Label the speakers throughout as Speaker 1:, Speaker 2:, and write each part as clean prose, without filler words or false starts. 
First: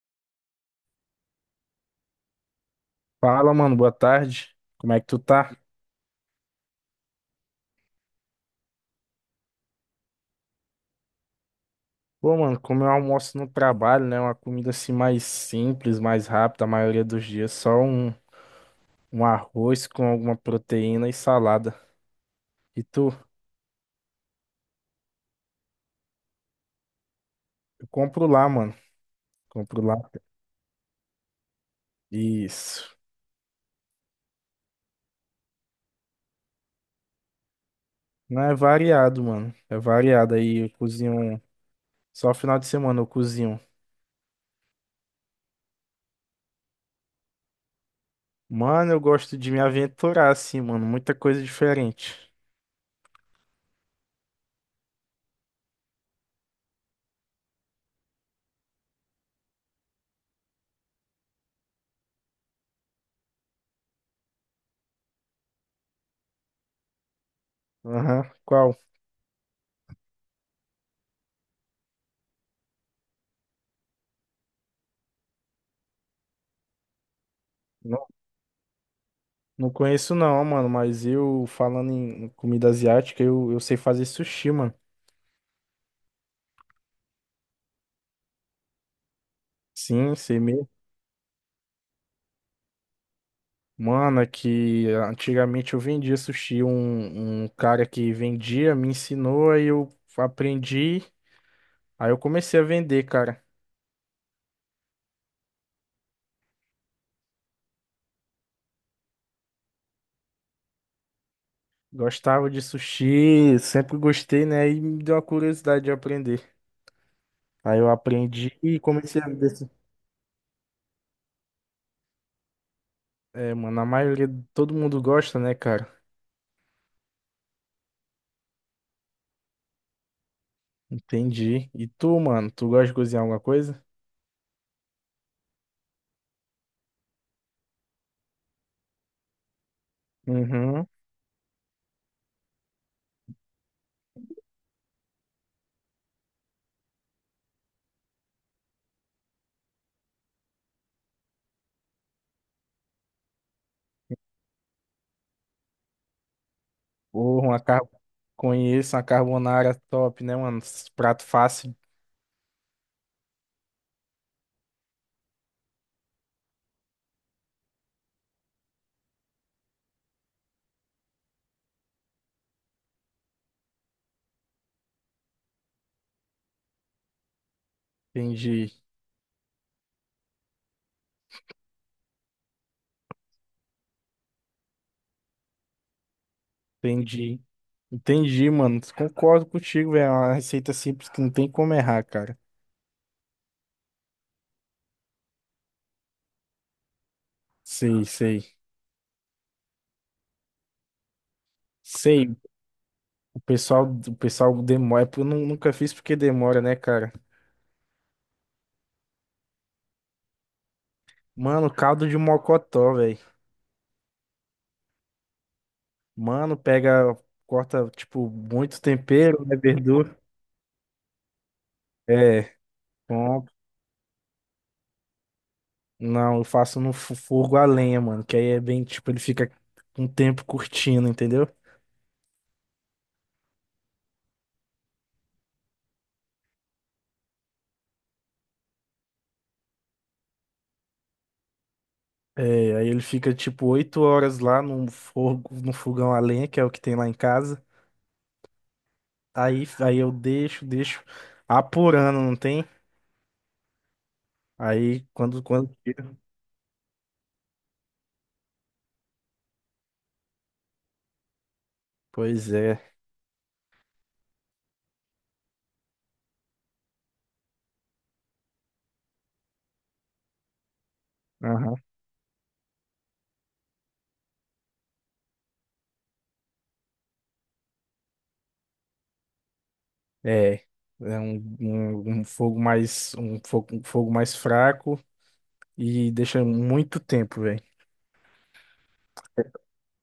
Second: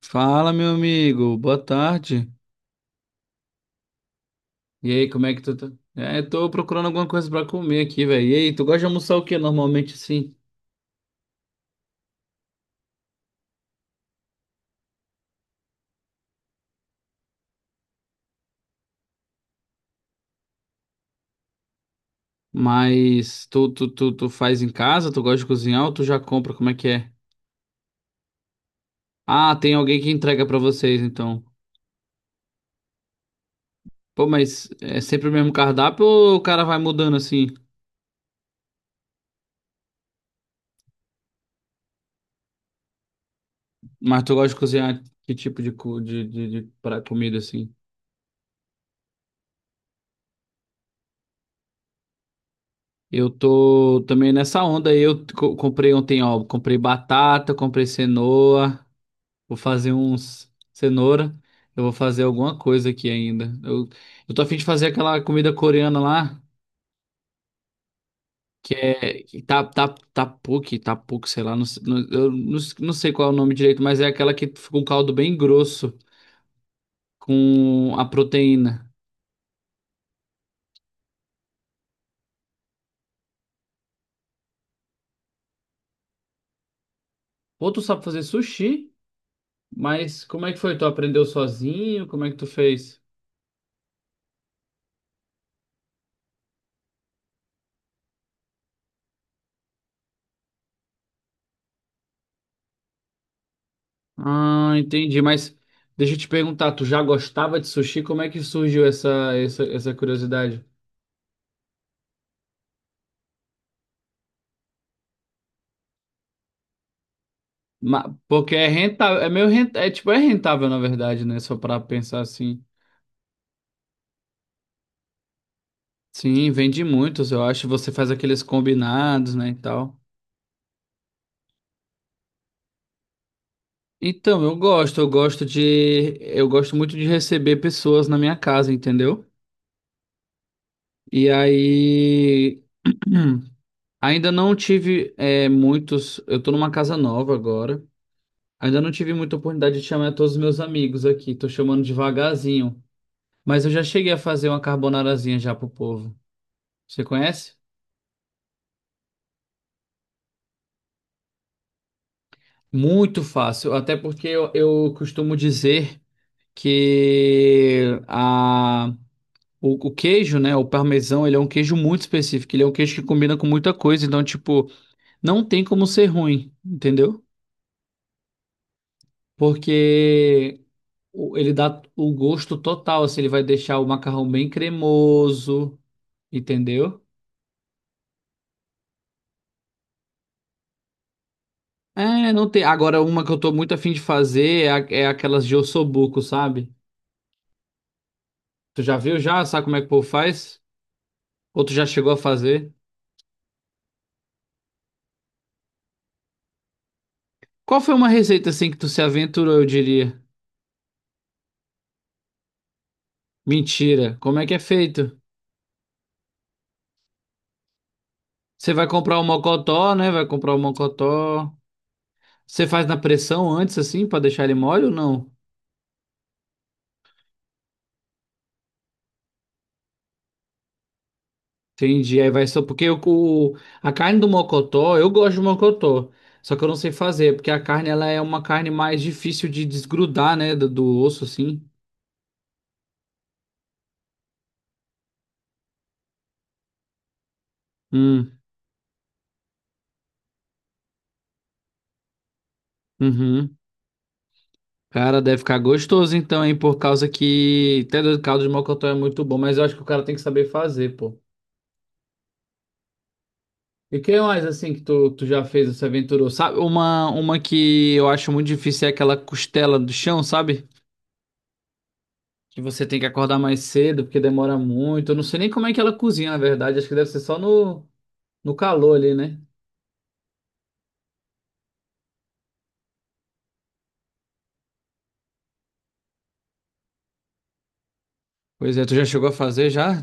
Speaker 1: Fala, meu amigo. Boa tarde.
Speaker 2: Fala, mano, boa tarde.
Speaker 1: E
Speaker 2: Como é que
Speaker 1: aí,
Speaker 2: tu
Speaker 1: como é que tu
Speaker 2: tá?
Speaker 1: tá? É, tô procurando alguma coisa pra comer aqui, velho. E aí, tu gosta de almoçar o quê normalmente assim?
Speaker 2: Pô, mano, como eu almoço no trabalho, né? Uma comida assim mais simples, mais rápida, a maioria dos dias. Um arroz com alguma proteína e salada. E tu?
Speaker 1: Mas tu faz em casa? Tu gosta de cozinhar ou tu já compra? Como é que é?
Speaker 2: Eu compro lá, mano.
Speaker 1: Ah, tem
Speaker 2: Compro lá.
Speaker 1: alguém que entrega pra vocês, então.
Speaker 2: Isso.
Speaker 1: Pô, mas é sempre o mesmo cardápio ou o cara vai mudando assim?
Speaker 2: Não é variado, mano. É variado. Aí eu cozinho. Só final de semana eu cozinho.
Speaker 1: Mas tu gosta de cozinhar que tipo de, comida assim?
Speaker 2: Mano, eu gosto de me aventurar assim, mano. Muita coisa diferente.
Speaker 1: Eu tô também nessa onda aí. Comprei ontem, ó. Comprei batata, comprei cenoura. Vou fazer uns cenoura. Eu vou fazer alguma coisa aqui ainda. Eu tô a fim de fazer aquela comida coreana lá,
Speaker 2: Aham.
Speaker 1: que
Speaker 2: Qual?
Speaker 1: é que sei lá, eu não sei qual é o nome direito, mas é aquela que fica um caldo bem grosso com a proteína.
Speaker 2: Não conheço não, mano, mas eu falando em comida asiática, eu sei fazer sushi, mano.
Speaker 1: Ou tu sabe fazer sushi,
Speaker 2: Sim,
Speaker 1: mas
Speaker 2: sei
Speaker 1: como é que
Speaker 2: mesmo.
Speaker 1: foi? Tu aprendeu sozinho? Como é que tu fez?
Speaker 2: Mano, é que antigamente eu vendia sushi, um cara que vendia me ensinou, aí eu aprendi, aí eu comecei a vender, cara.
Speaker 1: Ah, entendi, mas deixa eu te perguntar, tu já gostava de sushi? Como é que surgiu essa curiosidade?
Speaker 2: Gostava de sushi, sempre gostei, né? E me deu a curiosidade de aprender. Aí eu
Speaker 1: Porque
Speaker 2: aprendi
Speaker 1: é
Speaker 2: e
Speaker 1: rentável,
Speaker 2: comecei a
Speaker 1: é meio
Speaker 2: vender.
Speaker 1: rentável, é tipo, é rentável na verdade, né? Só pra pensar assim.
Speaker 2: É, mano, a maioria, todo mundo gosta, né, cara?
Speaker 1: Sim, vende muitos, eu acho. Você faz aqueles combinados, né, e tal.
Speaker 2: Entendi. E tu, mano, tu gosta de cozinhar alguma coisa?
Speaker 1: Então, eu gosto, eu gosto muito de receber pessoas na minha casa, entendeu?
Speaker 2: Uhum.
Speaker 1: E aí, ainda não tive muitos. Eu tô numa casa nova agora. Ainda não tive muita oportunidade de chamar todos os meus amigos aqui. Tô chamando devagarzinho, mas eu já cheguei a fazer uma carbonarazinha já pro povo. Você
Speaker 2: Porra,
Speaker 1: conhece?
Speaker 2: uma conheço uma carbonara top, né, mano? Esses prato fácil.
Speaker 1: Muito fácil, até porque eu costumo dizer que a, o queijo, né, o parmesão, ele é um queijo muito específico, ele é um queijo que combina com muita coisa, então, tipo, não tem como ser ruim, entendeu?
Speaker 2: Entendi,
Speaker 1: Porque ele dá o gosto total, assim, ele vai deixar o macarrão bem cremoso, entendeu?
Speaker 2: entendi. Entendi, mano. Concordo contigo, velho. É uma receita simples que não tem como errar,
Speaker 1: É,
Speaker 2: cara.
Speaker 1: não tem. Agora, uma que eu tô muito afim de fazer é, é aquelas de ossobuco, sabe?
Speaker 2: Sei, sei.
Speaker 1: Tu já viu já? Sabe como é que o povo faz? Ou tu já chegou a
Speaker 2: Sei,
Speaker 1: fazer?
Speaker 2: o pessoal demora. Eu nunca fiz porque demora, né, cara?
Speaker 1: Qual foi uma receita assim que tu se aventurou, eu diria?
Speaker 2: Mano, caldo de mocotó, velho.
Speaker 1: Mentira. Como é que é feito?
Speaker 2: Mano, pega, corta, tipo,
Speaker 1: Você
Speaker 2: muito
Speaker 1: vai comprar o
Speaker 2: tempero, né,
Speaker 1: mocotó, né?
Speaker 2: verdura.
Speaker 1: Vai comprar o mocotó.
Speaker 2: É,
Speaker 1: Você faz na pressão antes, assim, pra deixar ele mole ou não?
Speaker 2: não, eu faço no fogo a lenha, mano. Que aí é bem, tipo, ele fica um tempo curtindo, entendeu?
Speaker 1: Entendi. Aí vai só porque a carne do mocotó, eu gosto de mocotó. Só que eu não sei fazer, porque a carne ela é uma carne mais difícil de desgrudar, né? Do osso, assim.
Speaker 2: É, aí ele fica tipo 8 horas lá no fogo, no fogão a lenha, que é o que tem lá em casa.
Speaker 1: Hum,
Speaker 2: Aí eu deixo apurando, não tem?
Speaker 1: uhum.
Speaker 2: Aí
Speaker 1: Cara, deve
Speaker 2: quando,
Speaker 1: ficar
Speaker 2: quando
Speaker 1: gostoso
Speaker 2: tira.
Speaker 1: então, hein? Por causa que até do caldo de mocotó é muito bom, mas eu acho que o cara tem que saber fazer, pô.
Speaker 2: Pois é.
Speaker 1: E que mais assim que tu já fez, se aventurou? Sabe, uma que eu acho muito difícil é aquela costela do chão, sabe?
Speaker 2: Aham.
Speaker 1: Que você tem que acordar mais cedo porque demora muito. Eu não sei nem como é que ela cozinha, na verdade. Acho que deve ser só no calor ali, né?
Speaker 2: É. É um, um, um fogo mais fraco e deixa muito tempo, velho.
Speaker 1: Pois é, tu já chegou a fazer já?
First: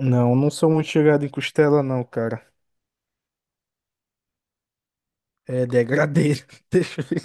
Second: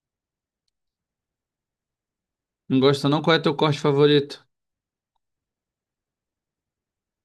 Speaker 2: Não, não sou muito chegado em costela, não, cara.
Speaker 1: Não gosta não? Qual é teu corte favorito?
Speaker 2: É degradê. Deixa eu ver.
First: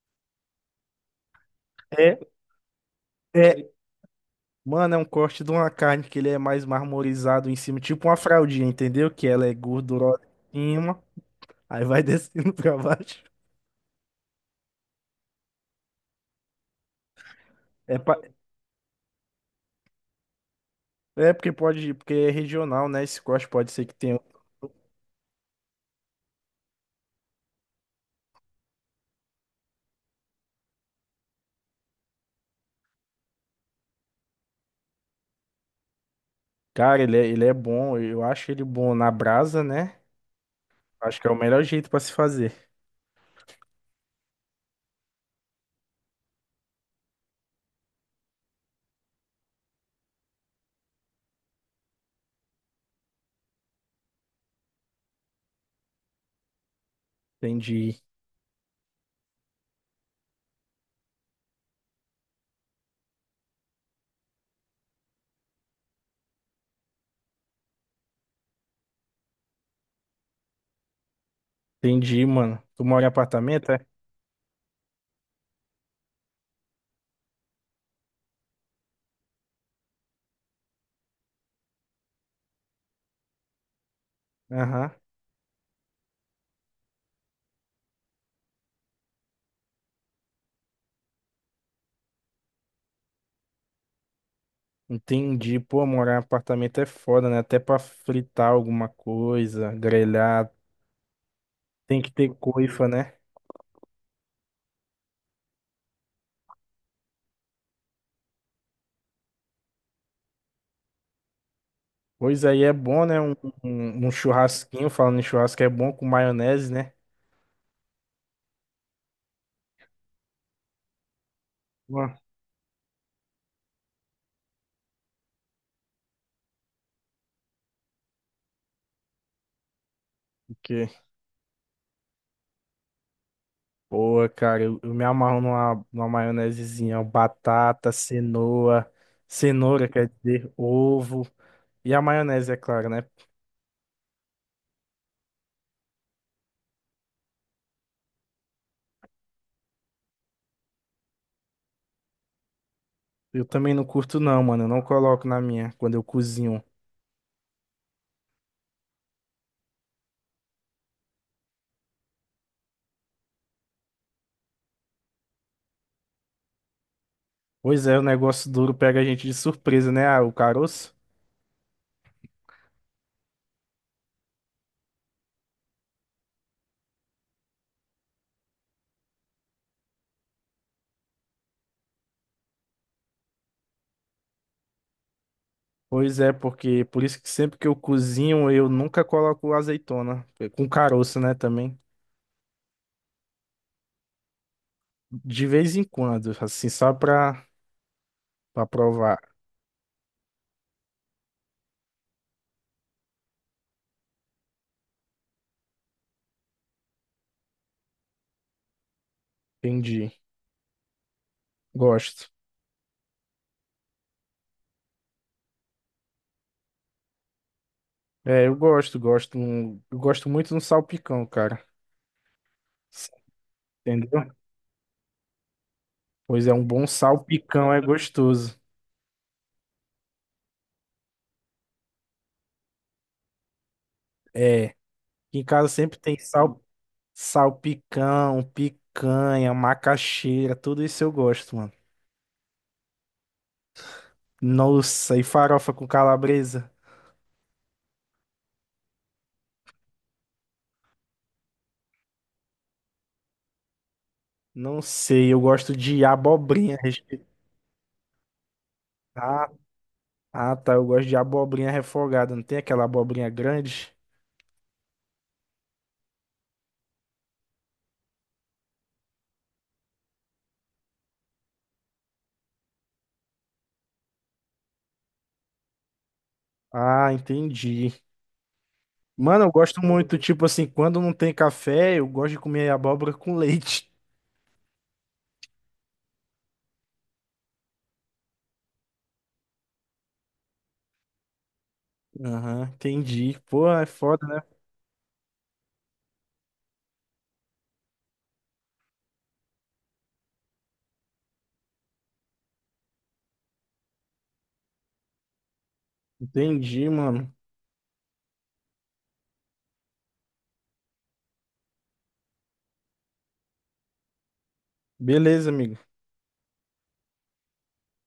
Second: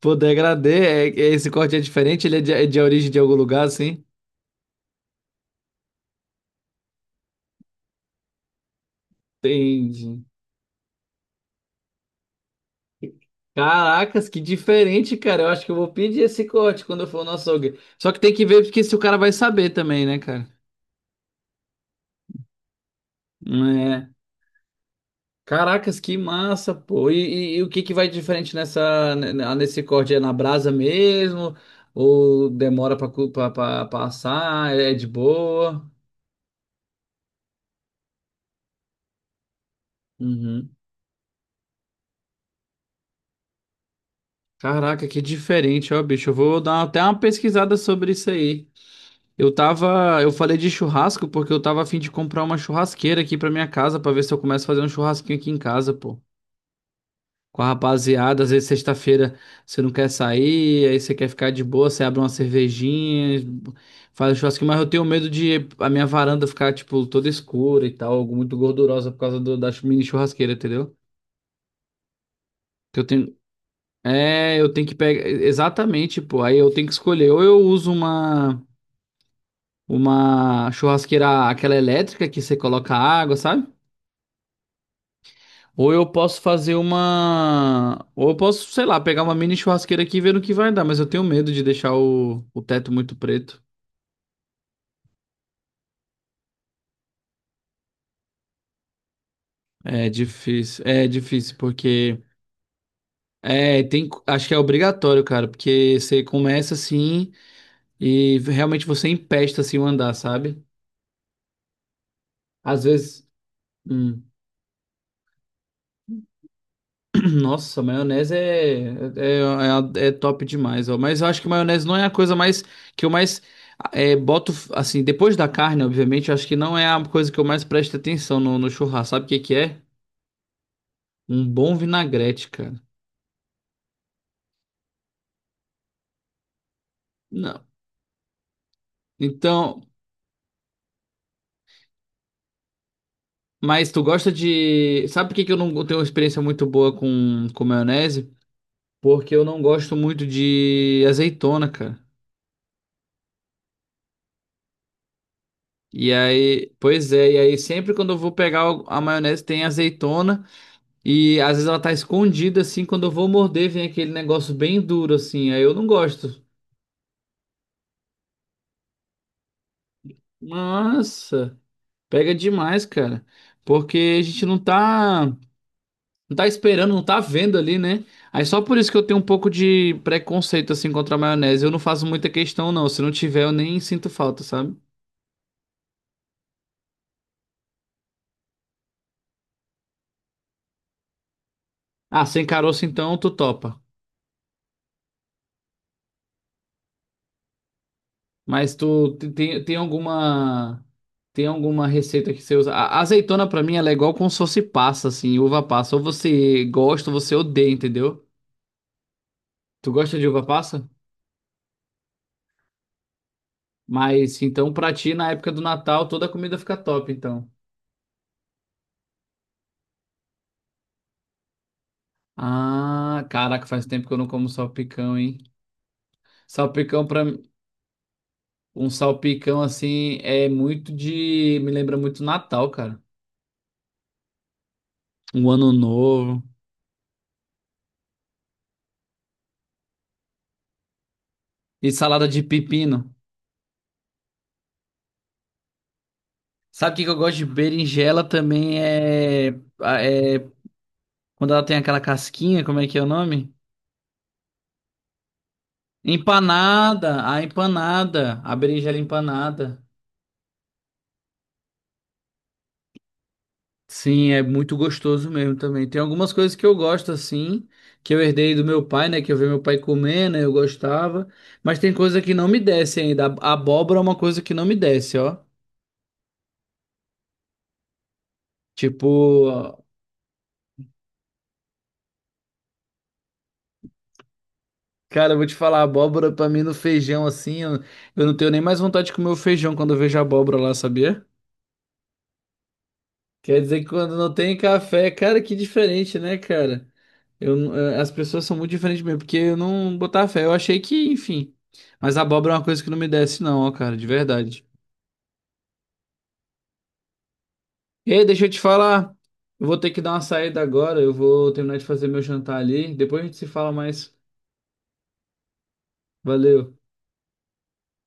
Speaker 1: Pô, degradê, esse corte é
Speaker 2: É,
Speaker 1: diferente? Ele é de origem de algum lugar,
Speaker 2: é,
Speaker 1: assim?
Speaker 2: mano, é um corte de uma carne que ele é mais marmorizado em cima, tipo uma fraldinha, entendeu? Que ela é gordurosa
Speaker 1: Entendi.
Speaker 2: em cima, aí vai descendo pra baixo.
Speaker 1: Caracas, que diferente, cara. Eu acho que eu vou pedir esse corte quando eu for no açougue.
Speaker 2: É,
Speaker 1: Só que
Speaker 2: pa-
Speaker 1: tem que ver porque se o cara vai saber também, né, cara?
Speaker 2: é porque pode, porque é regional, né? Esse corte pode ser que
Speaker 1: É.
Speaker 2: tenha.
Speaker 1: Caracas, que massa, pô. E o que que vai diferente nessa, nesse corte? É na brasa mesmo? Ou demora pra, pra passar? É é de boa?
Speaker 2: Cara, ele é bom, eu acho ele bom na brasa, né?
Speaker 1: Uhum.
Speaker 2: Acho que é o melhor jeito pra se fazer.
Speaker 1: Caraca, que diferente, ó, bicho. Eu vou dar até uma pesquisada sobre isso aí. Eu tava, eu falei de churrasco porque eu tava a fim de comprar uma churrasqueira aqui pra minha casa pra ver se eu começo a fazer um churrasquinho aqui em casa, pô. Com a
Speaker 2: Entendi,
Speaker 1: rapaziada, às vezes sexta-feira você não quer sair, aí você quer ficar de boa, você abre uma cervejinha, faz um churrasquinho, mas eu tenho medo de a minha varanda ficar, tipo, toda escura e tal, muito gordurosa por causa da mini churrasqueira, entendeu?
Speaker 2: entendi, mano. Tu
Speaker 1: Que
Speaker 2: mora
Speaker 1: eu
Speaker 2: em
Speaker 1: tenho,
Speaker 2: apartamento, é?
Speaker 1: é, eu tenho que pegar, exatamente, pô, aí eu tenho que escolher, ou eu uso uma churrasqueira, aquela elétrica que você coloca água, sabe?
Speaker 2: Aham,
Speaker 1: Ou eu posso fazer uma. Ou eu posso, sei lá, pegar uma mini churrasqueira aqui e ver no que vai dar, mas eu tenho medo de deixar o teto muito preto.
Speaker 2: entendi. Pô, morar em apartamento é foda, né? Até pra fritar alguma coisa,
Speaker 1: É
Speaker 2: grelhar,
Speaker 1: difícil. É difícil,
Speaker 2: tem que
Speaker 1: porque.
Speaker 2: ter coifa, né?
Speaker 1: É, tem. Acho que é obrigatório, cara, porque você começa assim e realmente você empesta assim o andar, sabe?
Speaker 2: Pois aí é
Speaker 1: Às
Speaker 2: bom, né?
Speaker 1: vezes.
Speaker 2: Um
Speaker 1: Hum.
Speaker 2: churrasquinho, falando em churrasco, é bom com maionese, né?
Speaker 1: Nossa, maionese é top demais, ó. Mas eu acho que maionese não é
Speaker 2: Ué,
Speaker 1: a coisa mais que eu mais boto, assim, depois da carne, obviamente, eu acho que não é a coisa que eu mais presto atenção no churrasco. Sabe o que que é?
Speaker 2: porque,
Speaker 1: Um bom vinagrete, cara.
Speaker 2: pô, cara, eu me amarro numa maionesezinha, ó,
Speaker 1: Não.
Speaker 2: batata,
Speaker 1: Então,
Speaker 2: cenoura, quer dizer, ovo. E a maionese, é claro, né?
Speaker 1: mas tu gosta de. Sabe por que que eu não tenho uma experiência muito boa com maionese? Porque eu não gosto muito de azeitona, cara.
Speaker 2: Eu também não curto, não, mano. Eu não coloco na minha quando eu
Speaker 1: E
Speaker 2: cozinho.
Speaker 1: aí, pois é, e aí sempre quando eu vou pegar a maionese tem azeitona. E às vezes ela tá escondida assim, quando eu vou morder, vem aquele negócio bem duro assim. Aí eu não gosto.
Speaker 2: Pois é, o negócio duro pega a gente de surpresa, né? Ah, o caroço.
Speaker 1: Nossa, pega demais, cara. Porque a gente não tá esperando, não tá vendo ali, né? Aí só por isso que eu tenho um pouco de preconceito assim contra a maionese. Eu não faço muita questão não, se não tiver eu nem sinto falta, sabe?
Speaker 2: Pois é, porque por isso que sempre que eu cozinho, eu nunca coloco azeitona. Com caroço, né, também.
Speaker 1: Ah, sem caroço então tu topa.
Speaker 2: De vez em quando, assim, pra
Speaker 1: Mas tu
Speaker 2: provar.
Speaker 1: tem alguma receita que você usa? A azeitona pra mim ela é igual como se fosse passa, assim, uva passa. Ou você gosta ou você odeia, entendeu? Tu
Speaker 2: Entendi.
Speaker 1: gosta de uva passa?
Speaker 2: Gosto.
Speaker 1: Mas então pra ti na época do Natal toda a comida fica top, então.
Speaker 2: É, eu gosto, gosto. Eu gosto muito no salpicão, cara.
Speaker 1: Ah, caraca, faz tempo que eu não
Speaker 2: Entendeu?
Speaker 1: como salpicão, hein?
Speaker 2: Pois é, um bom
Speaker 1: Salpicão pra mim,
Speaker 2: salpicão é gostoso.
Speaker 1: um salpicão assim é muito de me lembra muito Natal, cara.
Speaker 2: É. Aqui em
Speaker 1: Um
Speaker 2: casa
Speaker 1: ano
Speaker 2: sempre tem
Speaker 1: novo
Speaker 2: salpicão, picanha, macaxeira, tudo isso eu gosto, mano.
Speaker 1: e salada de pepino.
Speaker 2: Nossa, e farofa com calabresa?
Speaker 1: Sabe o que que eu gosto de berinjela também é, é quando ela tem aquela casquinha, como é que é o nome?
Speaker 2: Não sei, eu gosto de abobrinha.
Speaker 1: Empanada, a empanada, a berinjela
Speaker 2: Ah,
Speaker 1: empanada.
Speaker 2: ah, tá, eu gosto de abobrinha refogada. Não tem aquela abobrinha grande?
Speaker 1: Sim, é muito gostoso mesmo também. Tem algumas coisas que eu gosto assim, que eu herdei do meu pai, né, que eu vi meu pai comer, né, eu gostava, mas tem coisa que não me desce ainda. A abóbora é uma coisa que não me desce, ó.
Speaker 2: Ah, entendi.
Speaker 1: Tipo,
Speaker 2: Mano, eu gosto muito, tipo assim, quando não tem café, eu gosto de comer abóbora com leite.
Speaker 1: cara, eu vou te falar, abóbora pra mim no feijão assim, eu não tenho nem mais vontade de comer o feijão quando eu vejo abóbora lá, sabia?
Speaker 2: Aham, entendi.
Speaker 1: Quer
Speaker 2: Pô,
Speaker 1: dizer
Speaker 2: é
Speaker 1: que quando
Speaker 2: foda,
Speaker 1: não
Speaker 2: né?
Speaker 1: tem café, cara, que diferente, né, cara? Eu, n- as pessoas são muito diferentes mesmo, porque eu não botava fé. Eu achei que, enfim. Mas abóbora é uma coisa que não me desce, não, ó, cara, de verdade.
Speaker 2: Entendi, mano.
Speaker 1: Ei, deixa eu te falar. Eu vou ter que dar uma saída agora. Eu vou terminar de fazer meu jantar ali. Depois a gente se fala mais.
Speaker 2: Beleza, amigo.
Speaker 1: Valeu.